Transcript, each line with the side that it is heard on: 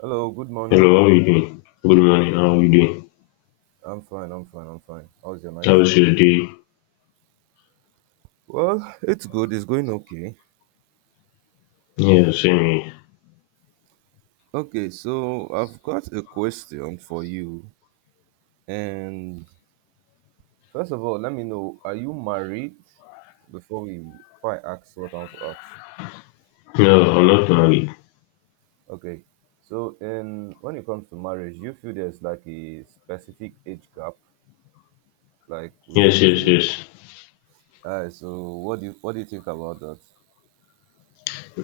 right: Hello, good morning.
left: Hello, how you doing? Good morning, how you doing?
right: I'm fine, I'm fine, I'm fine. How's your night?
left: How's your day?
right: Well, it's good, it's going okay.
left: Yeah, same here.
right: Okay, so I've got a question for you. And first of all, let me know, are you married? Before we Before I ask what I want to ask.
left: No, I'm not married.
right: Okay. So in when it comes to marriage, you feel there's like a specific age gap, like
left: Yes,
right: you
left: yes,
right: shouldn't.
left: yes.
right: Alright, so what do you think about that?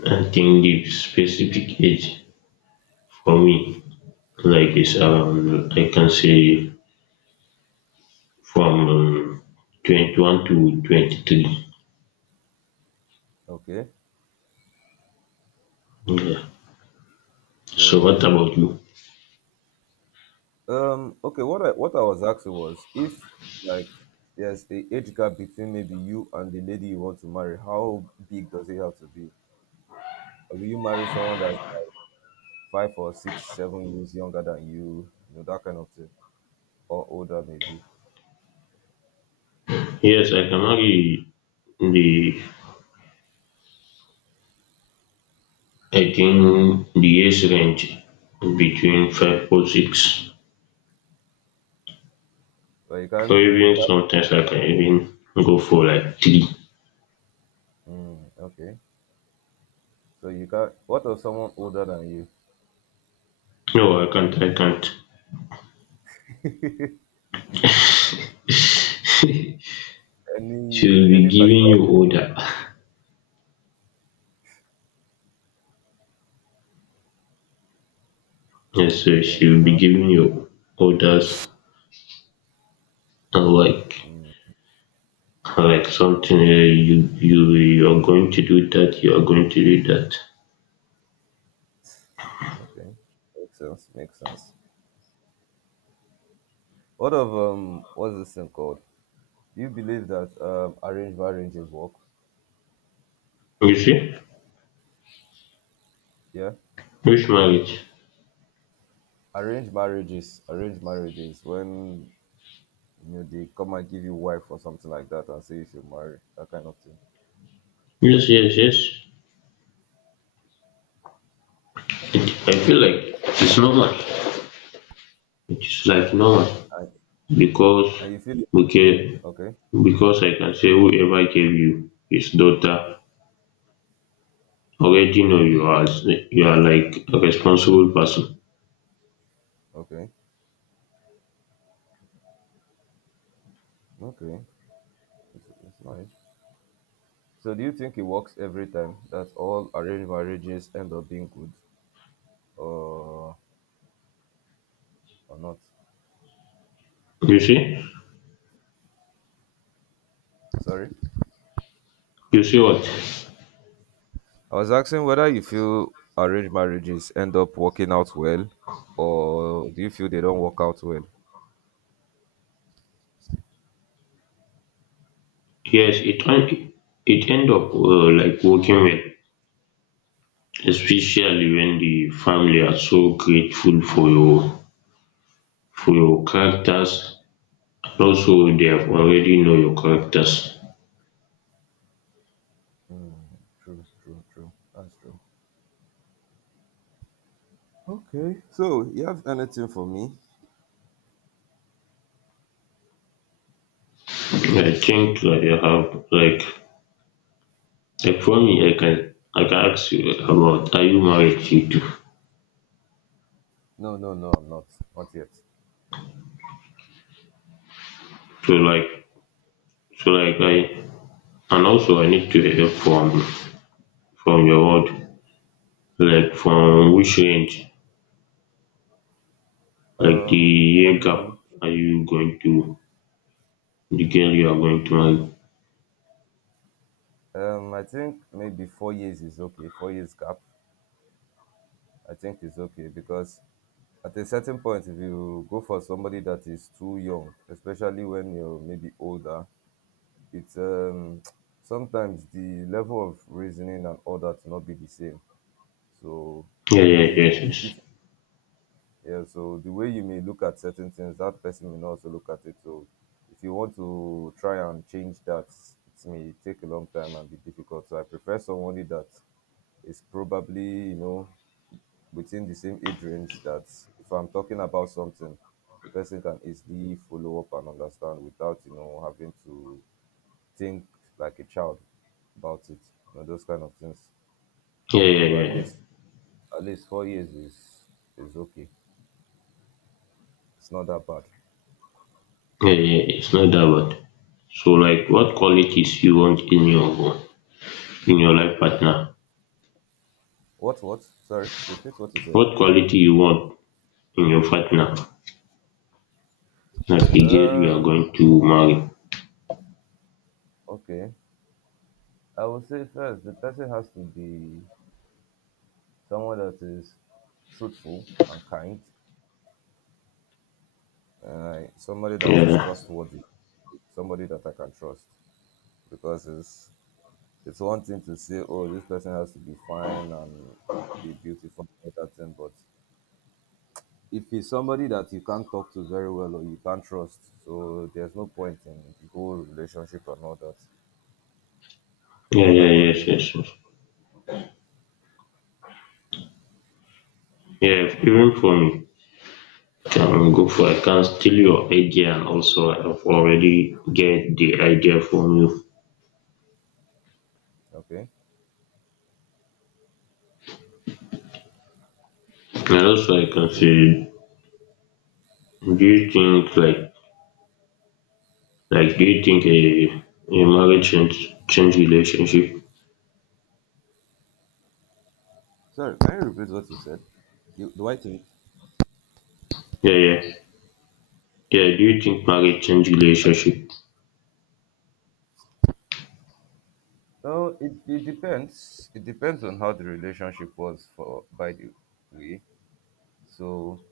left: I think the specific age for me, like is around, I can say from 21 to 23.
right: Okay.
left: Yeah. So what
right: So
left: about you?
right: Okay, what I was asking was if like there's a age gap between maybe you and the lady you want to marry, how big does it have to be? Like, will you marry someone that's like 5 or 6, 7 years younger than you, that kind of thing, or older maybe?
left: Yes, I can marry the, I think the age range between 5 or 6.
right: But you can't,
left: Or
right: you
left: even
right: can't.
left: sometimes I can even go for like 3.
right: Mm, okay, so you can't. What of someone older than you?
left: No, I can't. I can't.
right: any
left: She'll be
right: any
left: giving
right: particular?
left: you order. Yes, so
right: Okay,
left: she'll be
right: no.
left: giving you orders and like
right: Mm,
left: like something
right: okay,
left: you are going to do that. You are going to do that.
right: okay, makes sense. Makes sense. What of what's this thing called? Do you believe that arranged marriages work?
left: You see,
right: Yeah,
left: which marriage?
right: arranged marriages when you know they come and give you wife or something like that and say you should marry that kind of thing,
left: Yes, yes, yes. I feel like it's normal. It's like normal
right: and,
left: because,
right: and you feel
left: okay,
right: okay,
left: because I can say whoever gave you his daughter already know you are like a responsible person.
right: okay, okay, it's nice. So do you think it works every time that all arranged marriages end up being good or or not?
left: You see?
right: Sorry,
left: You see what?
right: I was asking whether you feel arranged marriages end up working out well, or do you feel they don't work out well?
left: Yes, it end up like working well, especially when the family are so grateful for your characters, and also they have already know your characters.
right: True, true, true. That's true. Okay. So you have anything for me?
left: I think I have like for me, I can ask you about, are you married you too?
right: No, no, no, I'm not. Not yet.
left: So like, so like I, and also I need to hear from your word, like from which range, like the
right: For
left: year gap,
right: me,
left: are you going to, the girl you are going to
right: okay.
left: marry?
right: I think maybe 4 years is okay. 4 years gap, I think is okay because at a certain point, if you go for somebody that is too young, especially when you're maybe older, it's, sometimes the level of reasoning and all that will not be the same. So
left: Yeah,
right: it
left: yeah,
right: may
left: yes,
right: be
left: yes.
right: difficult. Yeah, so the way you may look at certain things, that person may not also look at it. So if you want to try and change that, it may take a long time and be difficult. So I prefer somebody that is probably, within the same age range that if I'm talking about something, the person can easily follow up and understand without, having to think like a child about it. Those kind of things.
left: Yeah, yeah, yeah.
right: So at
left: Yeah, yeah.
right: least at least 4 years is okay. It's not that bad.
left: Yeah, yeah, it's not that bad. So like what qualities you want in your life partner?
right: What? What? Sorry, repeat what you said.
left: What quality you want in your partner? Like the girl you
right: Uh,
left: are going to marry.
right: okay. I would say first, the person has to be someone that is truthful and kind. Somebody that is
left: Yeah.
right: trustworthy, somebody that I can trust, because it's one thing to say, oh, this person has to be fine and be beautiful, and all that thing, but if he's somebody that you can't talk to very well or you can't trust, so there's no point in the whole relationship and all that. So
left: Yeah,
right: what
left: yeah,
right: about
left: yes,
right: you?
left: yes, yes. Yeah, even for me. Can go for I can steal your idea, and also I've already get the idea from you.
right: Okay.
left: And also I can
right: Okay.
left: say, do you think like do you think a marriage change relationship?
right: Sorry, can you repeat what you said? You, do I think?
left: Yeah, yeah, yeah. Do you think marriage change relationship?
right: Oh, it depends. It depends on how the relationship was for by the way. So,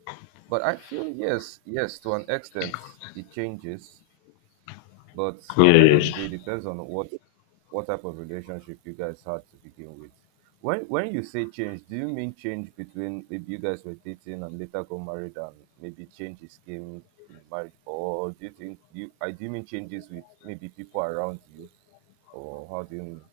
right: but I feel yes, yes, to an extent it changes. But at
left: Yeah,
right: the end of the
left: yes.
right: day, it depends on what type of relationship you guys had to begin with. When you say change, do you mean change between maybe you guys were dating and later got married and maybe changes came from the marriage, or do you think you I do you mean changes with maybe people around you, or how do you mean?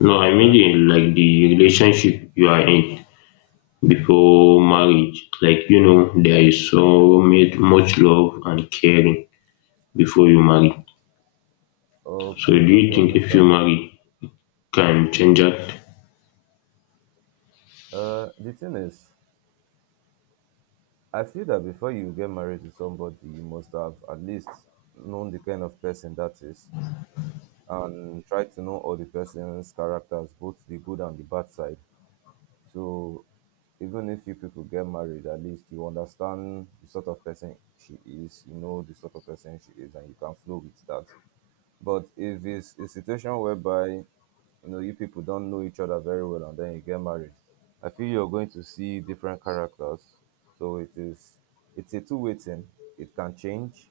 left: No, I mean
right: Huh?
left: in like the relationship you are in before
right: Okay,
left: marriage. Like you know, there is so much love and caring before you marry. So
right: okay,
left: do you
right: okay. I
left: think if you
right: understand now.
left: marry, can change that?
right: The thing is, I feel that before you get married to somebody, you must have at least known the kind of person that is and try to know all the person's characters, both the good and the bad side. So even if you people get married, at least you understand the sort of person she is, you know the sort of person she is, and you can flow with that. But if it's a situation whereby you know you people don't know each other very well and then you get married, I feel you're going to see different characters, so it's a two-way thing. It can change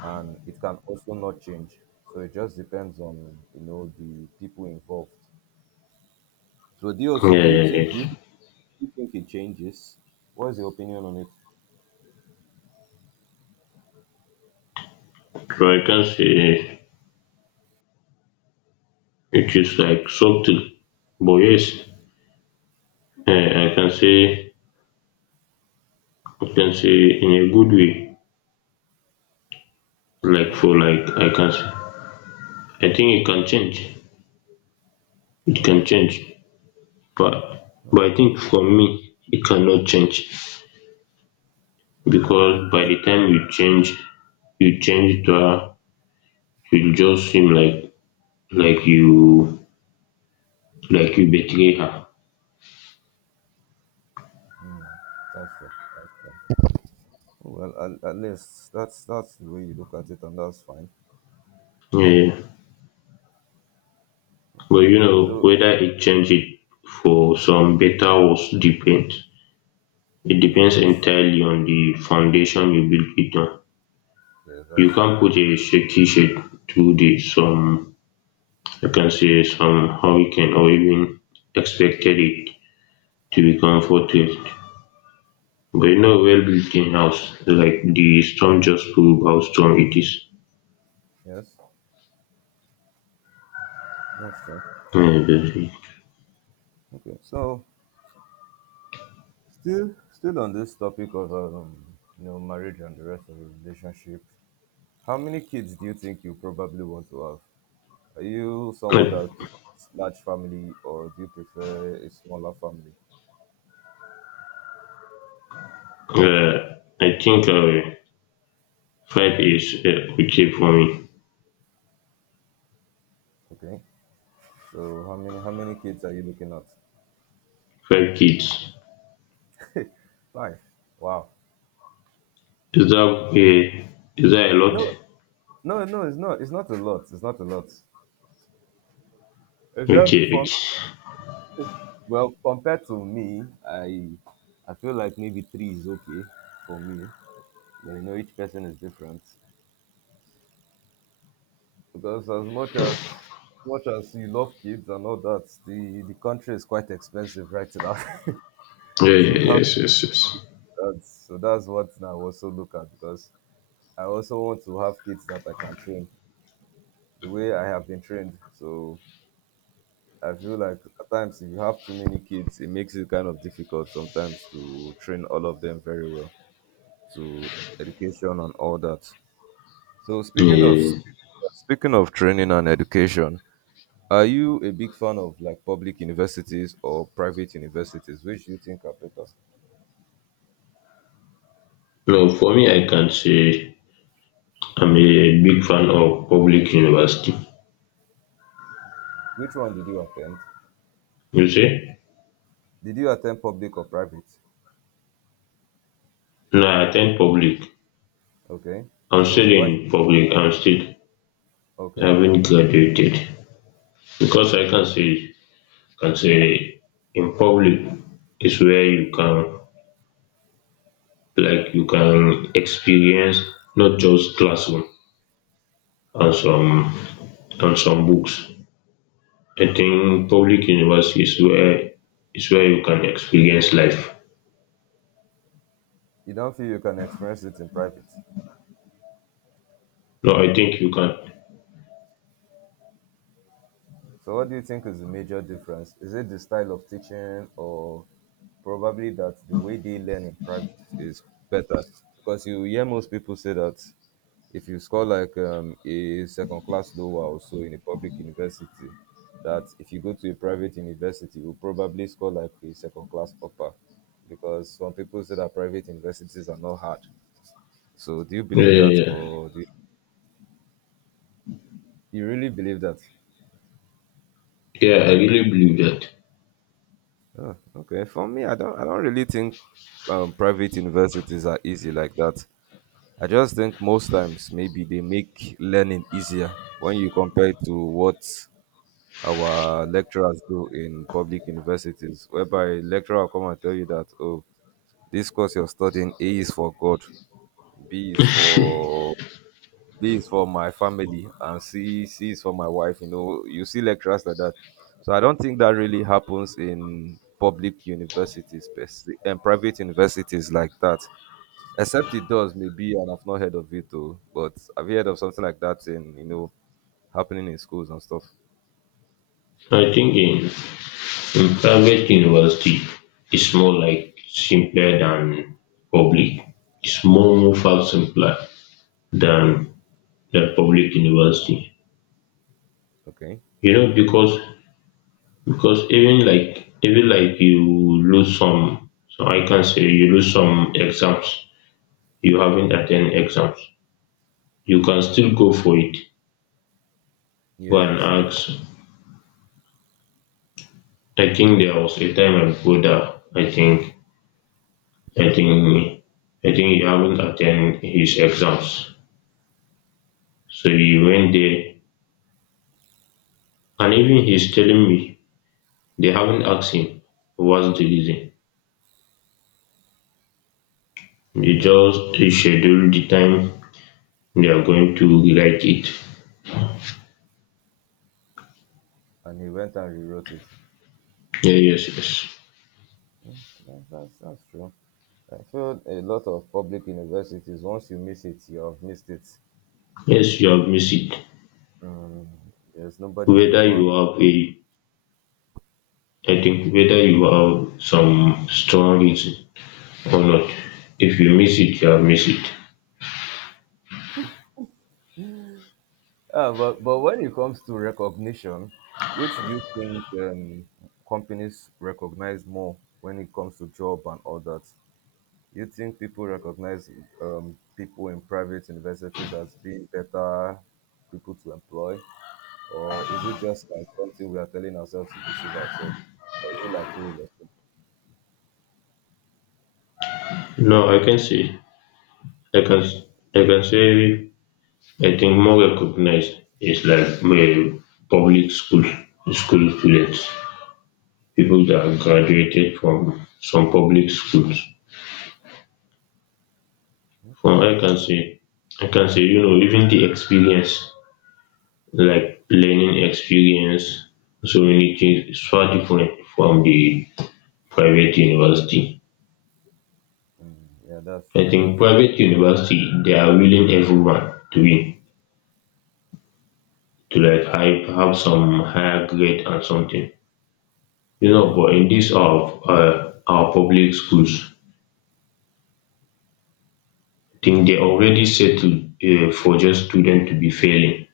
right: and it can also not change. So it just depends on the people involved. So do you
left: Yeah,
right: also
left: yeah,
right: do
left: yes.
right: you think it changes? What is your opinion on it?
left: So I can say it is like subtle, but yes, eh, I can say I can say in a good way, like
right: Okay,
left: for like I can say I think it can change. It can
right: okay,
left: change, but
right: oh,
left: I think for me it cannot change,
right: okay.
left: because by
right: Why?
left: the time you change to her, she'll just seem like you like you betray her.
right: That's fair. That's fair. Well, at least that's the way you look at it, and that's fine.
left: Yeah, yeah. But
right: Okay.
left: you know,
right: So
left: whether it change it for some better or worse depends. It depends
right: yes,
left: entirely on the foundation you build it on.
right: yes,
left: You
right: that's true.
left: can't put a shaky shade to the some. You can Reconciliation, hurricane, or even expected it to be comforted, but you know, well built in house, like the storm just prove how strong it is.
right: Yes, that's true.
left: Uh, the-
right: Okay. So still on this topic of marriage and the rest of the relationship. How many kids do you think you probably want to have? Are you someone that
left: uh,
right: prefers large family or do you prefer a smaller family?
left: I think five is okay for me.
right: Okay. So how many kids are you looking at?
left: Five kids.
right: Five. Wow.
left: Is that uh, is that a lot?
right: No, no, no, it's not a lot. It's not a lot. It's
left: Okay,
right: just
left: okay.
right: for, well, compared to me, I feel like maybe three is okay for me. But you know, each person is different. Because as much as you love kids and all that, the country is quite expensive right now
left: Yeah,
right: to
left: yeah,
right: have
left: yes, yes, yes.
right: that. So that's what I also look at because I also want to have kids that I can train the way I have been trained. So I feel like at times if you have too many kids, it makes it kind of difficult sometimes to train all of them very well to education and all that. So speaking of
left: Uh,
right: speaking of training and education, are you a big fan of like public universities or private universities? Which do you think are better?
left: no, for me, I can say I'm a big fan of public university.
right: Which one did you attend?
left: You see?
right: Did you attend public or private?
left: No, I attend public.
right: Okay.
left: I'm
right: So
left: still
right: why?
left: in public. I
right: Okay.
left: haven't
right: Okay.
left: graduated, because I can say in public is where you can, you can experience not just classroom and some books. I think public university is where you can experience life.
right: You don't feel you can experience it in private?
left: No, I think you can.
right: So what do you think is the major difference? Is it the style of teaching or probably that the way they learn in private is better? Because you hear most people say that if you score like a second class lower or so in a public university, that if you go to a private university, you'll probably score like a second class upper. Because some people say that private universities are not hard. So do you
left: Yeah,
right: believe
left: yeah,
right: that
left: yeah.
right: or you really believe that?
left: Yeah, I really believe that.
right: Oh, okay. For me, I don't really think private universities are easy like that. I just think most times maybe they make learning easier when you compare it to what our lecturers do in public universities, whereby lecturer will come and tell you that, oh, this course you're studying, A is for God, B is for B is for my family, and C is for my wife. You see lecturers like that. So I don't think that really happens in public universities per se, and private universities like that. Except it does, maybe, and I've not heard of it though. But I've heard of something like that in, happening in schools and stuff.
left: I think In private university, it's more like simpler than public. It's more far simpler than the public university.
right: Okay.
left: You know, because even like you lose some, so I can say you lose some exams. You haven't attend exams. You can still go for it. Go and
right: Yes. Yes.
left: ask. I think there was a time I go, I think I think I think he haven't attend his exams, so he went there, and even he's telling me they haven't asked him what's the reason. They
right: Okay.
left: just reschedule the time they are going to rewrite it.
right: And he went and rewrote it.
left: Yeah, yes, yes.
right: Yeah, that's true. I feel a lot of public universities. Once you miss it, you have missed it.
left: Yes, you have missed it.
right: Mm, there's nobody you
left: Whether
right: go and.
left: you have a I think whether you have some strong reason or not. If you miss it, you have missed it.
right: But when it comes to recognition, which do you think companies recognize more when it comes to job and all that? You think people recognize people in private universities as being better people to employ? Or is it just like something we are telling ourselves to deceive ourselves? Or is it like real estate?
left: No, I can I can say I think more recognized is like my public school school students, people that have graduated from some public schools.
right: Okay.
left: From I can say, you know, even the experience, like learning experience, so many things, is far different from the private university.
right: Mm, yeah, that's
left: I
right: true.
left: think
right: That's true.
left: private university, they are willing everyone to be to like have some higher grade and something. You know,
right: Okay.
left: but in this of our public schools, I think they
right: Mm.
left: already settled for just student to be failing.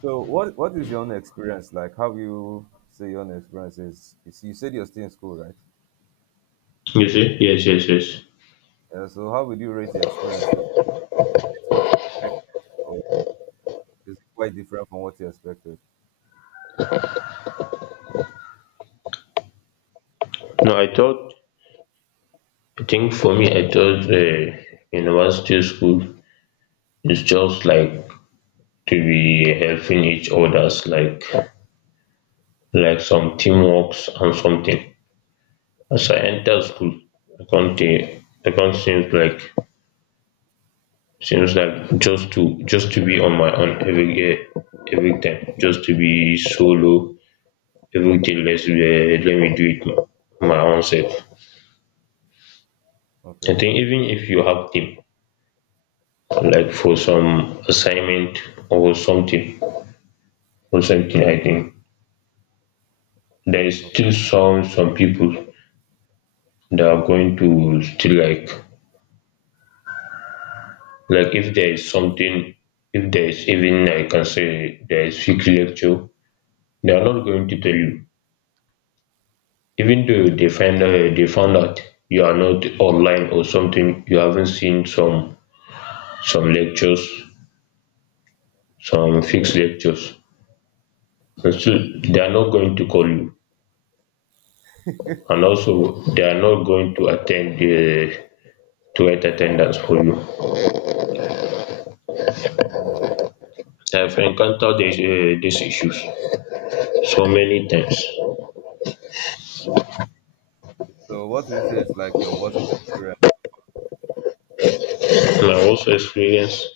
right: So what is your own experience like? How you say your own experience is? You said you're still in school, right?
left: You see? Yes, yes, yes.
right: So how would you rate your experience? So is it what you expected, or is it quite different from what you expected?
left: No, I think for me, I thought university school is just like to be helping each others, like some teamworks and something. As I enter school, I can't uh, I can't seems like just to be on my own every day, every time, just to be solo. Everything, let me do it my own self. I
right: Okay,
left: think even if you have team, like for some assignment or something or something I think. There is
right: okay,
left: still some people that are going to still like if there is
right: yeah,
left: something, if there is, even I can say there is fake lecture, they are not going to tell you. Even though
right: yeah.
left: they found out you are not online or something, you haven't seen some lectures, some fixed lectures. And
right: Yeah.
left: still, they are not going to call you, and also they are not going to attend the to get attendance for you.
right: Hmm,
left: I've encountered
right: uh,
left: these issues so many times.
right: so what do you say is like your worst experience?
left: My worst experience,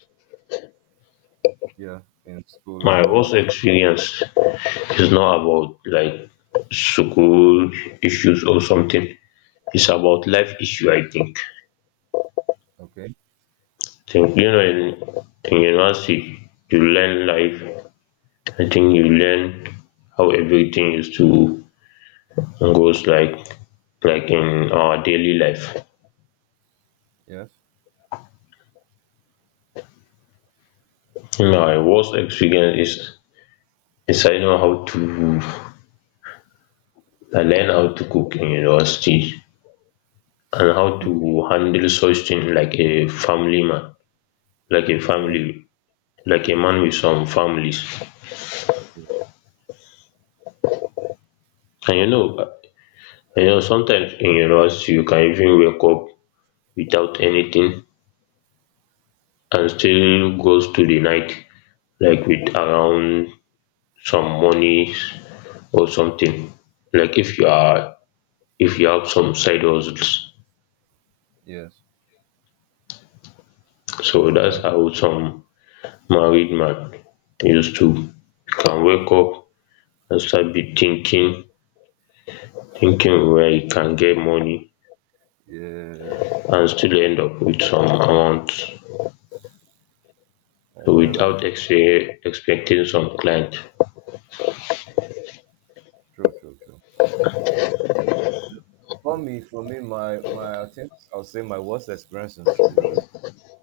right: Yeah, in school
left: my
right: and all that.
left: worst experience is not about like school issues or something. It's about life issue, I think.
right: Okay.
left: think You know, in, university, you learn life. I think you learn how everything is to goes like in our daily life.
right: Yes.
left: My worst experience is I learn how to cook in university, and how to handle such thing like a family man, like a
right: Uh,
left: family, like a
right: yes.
left: man with some families.
right: Yeah.
left: And you know, sometimes in university you can even wake up without anything and
right: True.
left: still goes to the night, like with around some money or something. Like if you have some side hustles.
right: Yes.
left: So
right: Mm,
left: that's
right: that.
left: how some married man used to. You can wake up and start be thinking where you can get money
right: Yes.
left: and still end up with some amount
right: I feel like
left: without expecting some client.
right: true, true, true. For me, my my I think I'll say my worst experience in school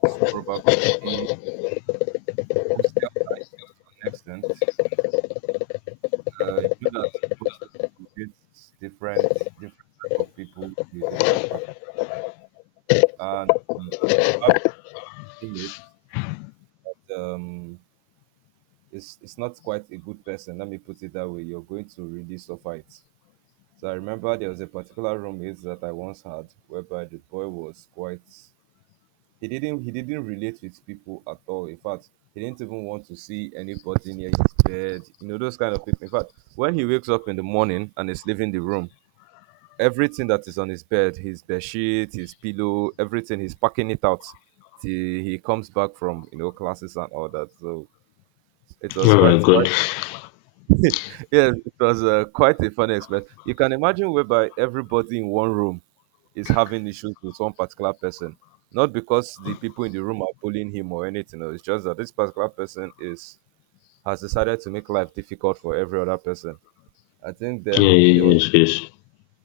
right: is probably hostel life to an extent. You know that in hostels you meet different different type of people with different backgrounds, and mm, you have teammates. Um, it's not quite a good person. Let me put it that way. You're going to really suffer it. So I remember there was a particular roommate that I once had, whereby the boy was quite he didn't relate with people at all. In fact, he didn't even want to see anybody near his bed. You know those kind of people. In fact, when he wakes up in the morning and is leaving the room, everything that is on his bed sheet, his pillow, everything, he's packing it out till he comes back from classes and all that. So it was quite
left: Oh my
right: quite
left: god.
right: yes, it was quite a funny experience. You can imagine whereby everybody in one room is having issues with one particular person. Not because the people in the room are bullying him or anything. No, it's just that this particular person is has decided to make life difficult for every other person. I think
left: Yeah,
right: then there
left: yeah,
right: was
left: yes, yes.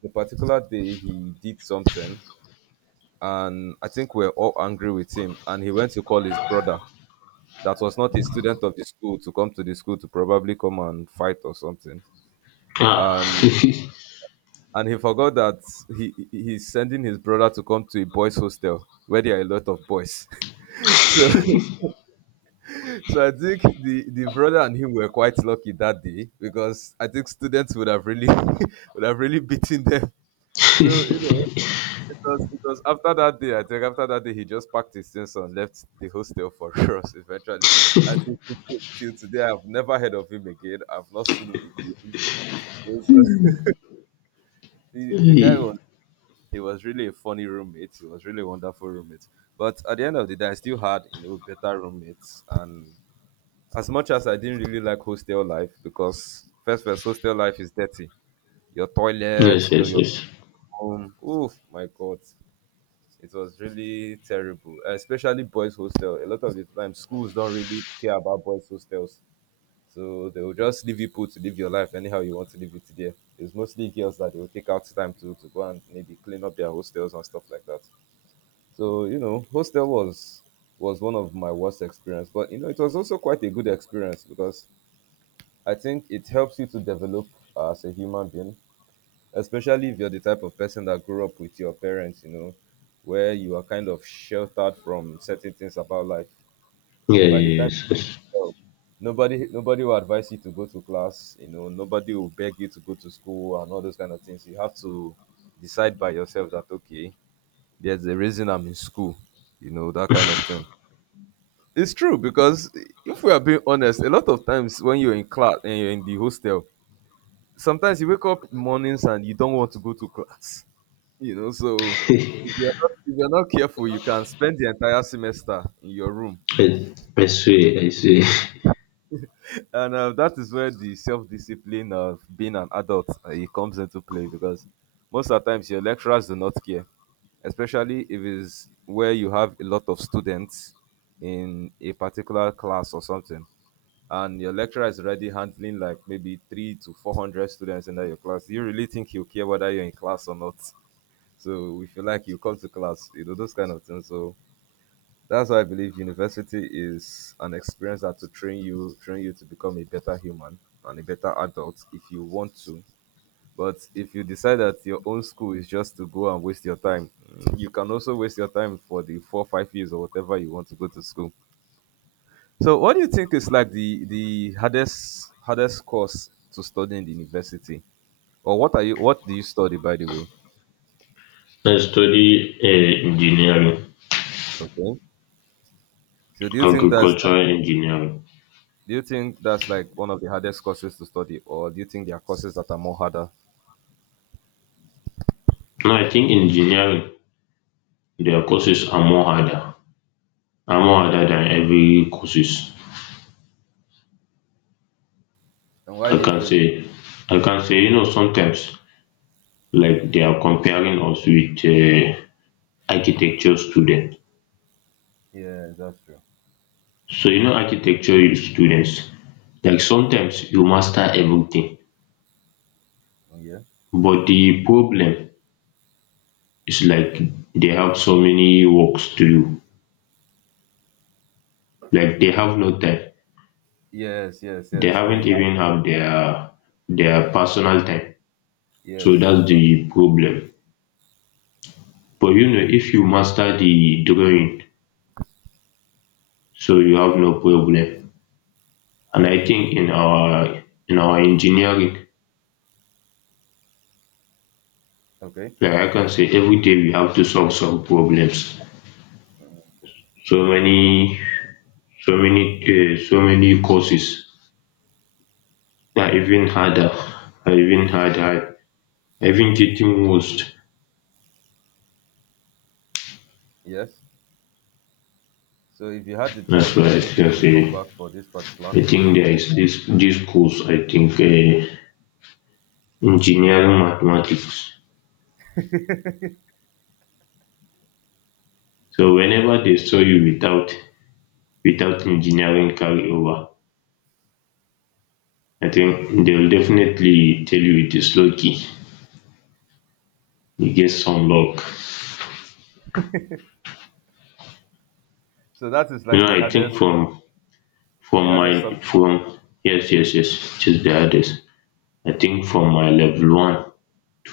right: a particular day he did something, and I think we're all angry with him. And he went to call his brother, that was not a student of the school, to come to the school to probably come and fight or something.
left: Ah.
right: And And he forgot that he he's sending his brother to come to a boys' hostel where there are a lot of boys. so so I think the brother and him were quite lucky that day because I think students would have really would have really beaten them. So it was after that day, I think after that day he just packed his things and left the hostel for us eventually. And till today I've never heard of him again. I've not seen him again. So, the guy
left: Yes,
right: was he was really a funny roommate. He was really a wonderful roommate. But at the end of the day, I still had better roommates. And as much as I didn't really like hostel life, because first hostel life is dirty. Your toilet,
left: yes,
right: you know, your
left: yes.
right: room. Oof, my god. It was really terrible, especially boys' hostel. A lot of the time, schools don't really care about boys' hostels, so they will just leave you put to live your life anyhow you want to live it there. It's mostly girls that they will take out time to go and maybe clean up their hostels and stuff like that. So hostel was one of my worst experience, but you know, it was also quite a good experience because I think it helps you to develop as a human being, especially if you're the type of person that grew up with your parents, you know, where you are kind of sheltered from certain things about life.
left: Yeah,
right: So by the
left: yeah,
right: time
left: yes, yes.
right: you grow up, nobody will advise you to go to class, you know, nobody will beg you to go to school and all those kind of things. You have to decide by yourself that okay, there's a reason I'm in school, you know, that kind of thing. It's true because if we are being honest, a lot of times when you're in class and you're in the hostel, sometimes you wake up mornings and you don't want to go to class. You know, so if you're not careful, you can spend the entire semester in your room,
left: I, I swear, I swear.
right: and that is where the self-discipline of being an adult it comes into play because most of the times your lecturers do not care, especially if it's where you have a lot of students in a particular class or something and your lecturer is already handling like maybe three to four hundred students in your class, do you really think he'll care whether you're in class or not? So if you like, you come to class, you know those kind of things. So that's why I believe university is an experience that to train you to become a better human and a better adult if you want to. But if you decide that your own school is just to go and waste your time, mm, you can also waste your time for the four, 5 years or whatever you want to go to school. So, what do you think is like the hardest course to study in the university, or what do you study by the way?
left: I study engineering,
right: Okay. So, do you think that's like,
left: agricultural engineering.
right: do you think that's like one of the hardest courses to study, or do you think there are courses that are more harder?
left: Now I think engineering, their courses are more harder than every courses.
right: And why
left: I
right: do you
left: can
right: feel?
left: say, I can say, you know, sometimes like they are comparing us with architecture students.
right: Yeah, that's true.
left: So, you know, architecture students, like sometimes you master everything,
right: Oh, yeah.
left: but the problem is like they have so many works to do. Like they
right: Okay.
left: have no time.
right: Yes, yes,
left: They
right: yes. I
left: haven't
right: had
left: even have their personal time. So
right: yes,
left: that's
right: yes. O-
left: the problem. But you know, if you master the drawing, so you have no problem. And I think in our engineering,
right: okay.
left: like I can say every day we have to solve some problems. So many, so many courses that are even harder, even getting worse.
right: Yes. So, if you had the
left: That's
right: chance, do
left: why
right: you
left: I
right: think you
left: can
right: still come
left: say,
right: back for this particular
left: I think
right: course?
left: there
right: Or
left: is this course. I think engineering mathematics. So whenever they saw you without engineering carryover, I think they will definitely tell you it is lucky, you get some luck.
right: so that is
left: You
right: like
left: know, I think
right: the
left: from
right: hardest
left: my
right: sub.
left: from, yes, yes, yes, just the hardest. I think from my level one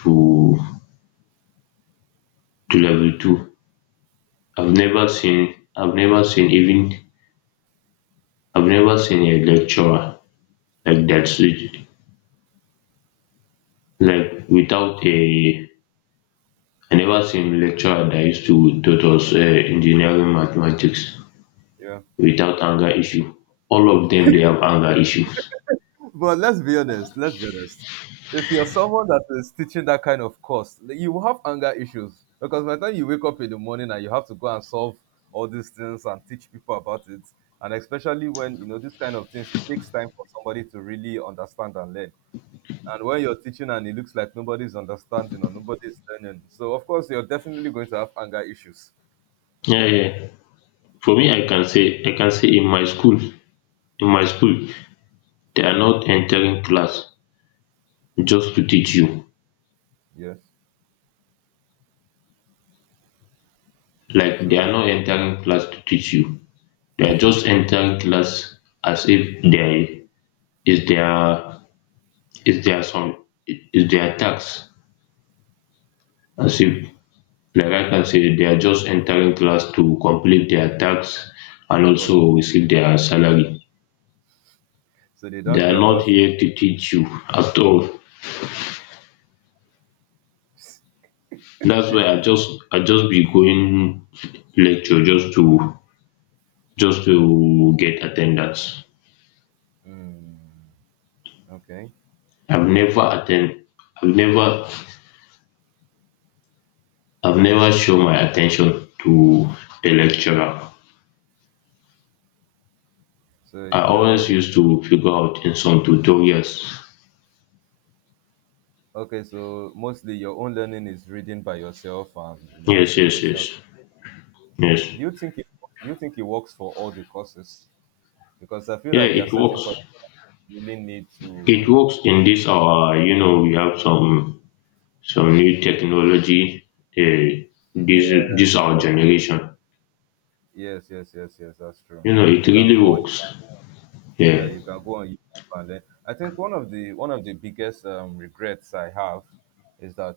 left: to to level two, I've never seen I've never seen even I've never seen a lecturer like that. So, Like without a I never seen a lecturer that used to taught us engineering mathematics
right: Yeah.
left: without anger issue. All of them they have anger issues.
right: But let's be honest. Let's be honest. If you're someone that is teaching that kind of course, like, you will have anger issues because by the time you wake up in the morning and you have to go and solve all these things and teach people about it, and especially when you know these kind of things, it takes time for somebody to really understand and learn. And when you're teaching and it looks like nobody's understanding or nobody's learning, so of course you're definitely going to have anger issues.
left: Yeah, yeah. For me, I can say in my school, they are not entering class just to teach you.
right: Yeah.
left: Like they
right: So,
left: are not entering class to teach you. They are just entering class as if there is their is their tax. As
right: hmm,
left: if, like I can say, they are just entering class to complete their tax and
right: for the-
left: also receive their salary.
right: so they
left: They
right: don't
left: are
right: care
left: not
right: about.
left: here to teach you at all. That's why I just be going lecture just to get attendance.
right: Hmm, okay.
left: I've
right: Okay.
left: never attend I've never I've never shown my attention to the lecturer.
right: So
left: I
right: you're
left: always
right: the
left: used to figure out in some tutorials.
right: okay, so mostly your own learning is reading by yourself and you know
left: Yes,
right: answering
left: yes,
right: questions.
left: yes. Yes.
right: Do you think it do you think it works for all the courses? Because I feel
left: Yeah,
right: like there are
left: it
right: certain
left: works.
right: courses you really need
left: It
right: to
left: works in this our, you know, we have some new technology, uh, this this
right: yes
left: our
right: that-
left: generation.
right: yes, yes, yes, yes, that's true.
left: You know it
right: You can
left: really
right: go on
left: works.
right: Yeah,
left: Yeah.
right: you can go on YouTube, and then I think one of the biggest regrets I have is that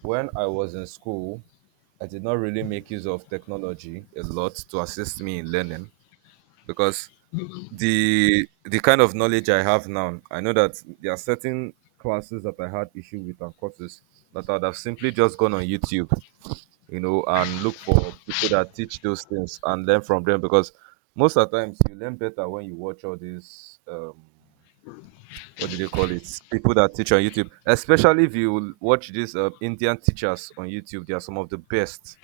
right: when I was in school I did not really make use of technology a lot to assist me in learning because the kind of knowledge I have now, I know that there are certain classes that I had issue with and courses that I'd have simply just gone on YouTube, and look for people that teach those things and learn from them, because most of the times you learn better when you watch all these what do they call it? People that teach on YouTube, especially if you watch these Indian teachers on YouTube, they are some of the best.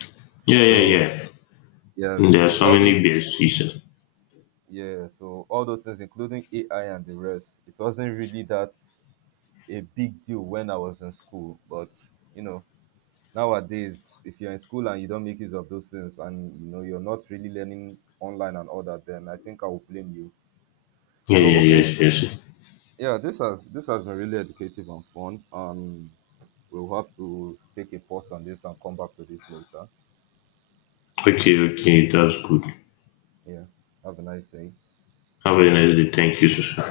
left: Yeah, yeah,
right: So
left: yeah.
right: yeah, so
left: There are so
right: all
left: many
right: those
left: best seasons.
right: Yeah, so all those things, including AI and the rest, it wasn't really that a big deal when I was in school. But you know, nowadays, if you're in school and you don't make use of those things, and you know you're not really learning online and all that, then I think I will blame you.
left: Yeah,
right: So
left: yeah,
right: okay,
left: yes, yes.
right: yeah, this has been really educative and fun. We'll have to take a pause on this and come back to this later.
left: Okay, okay, that's good.
right: Yeah, have a nice day.
left: Have a nice day. Thank you, Susan.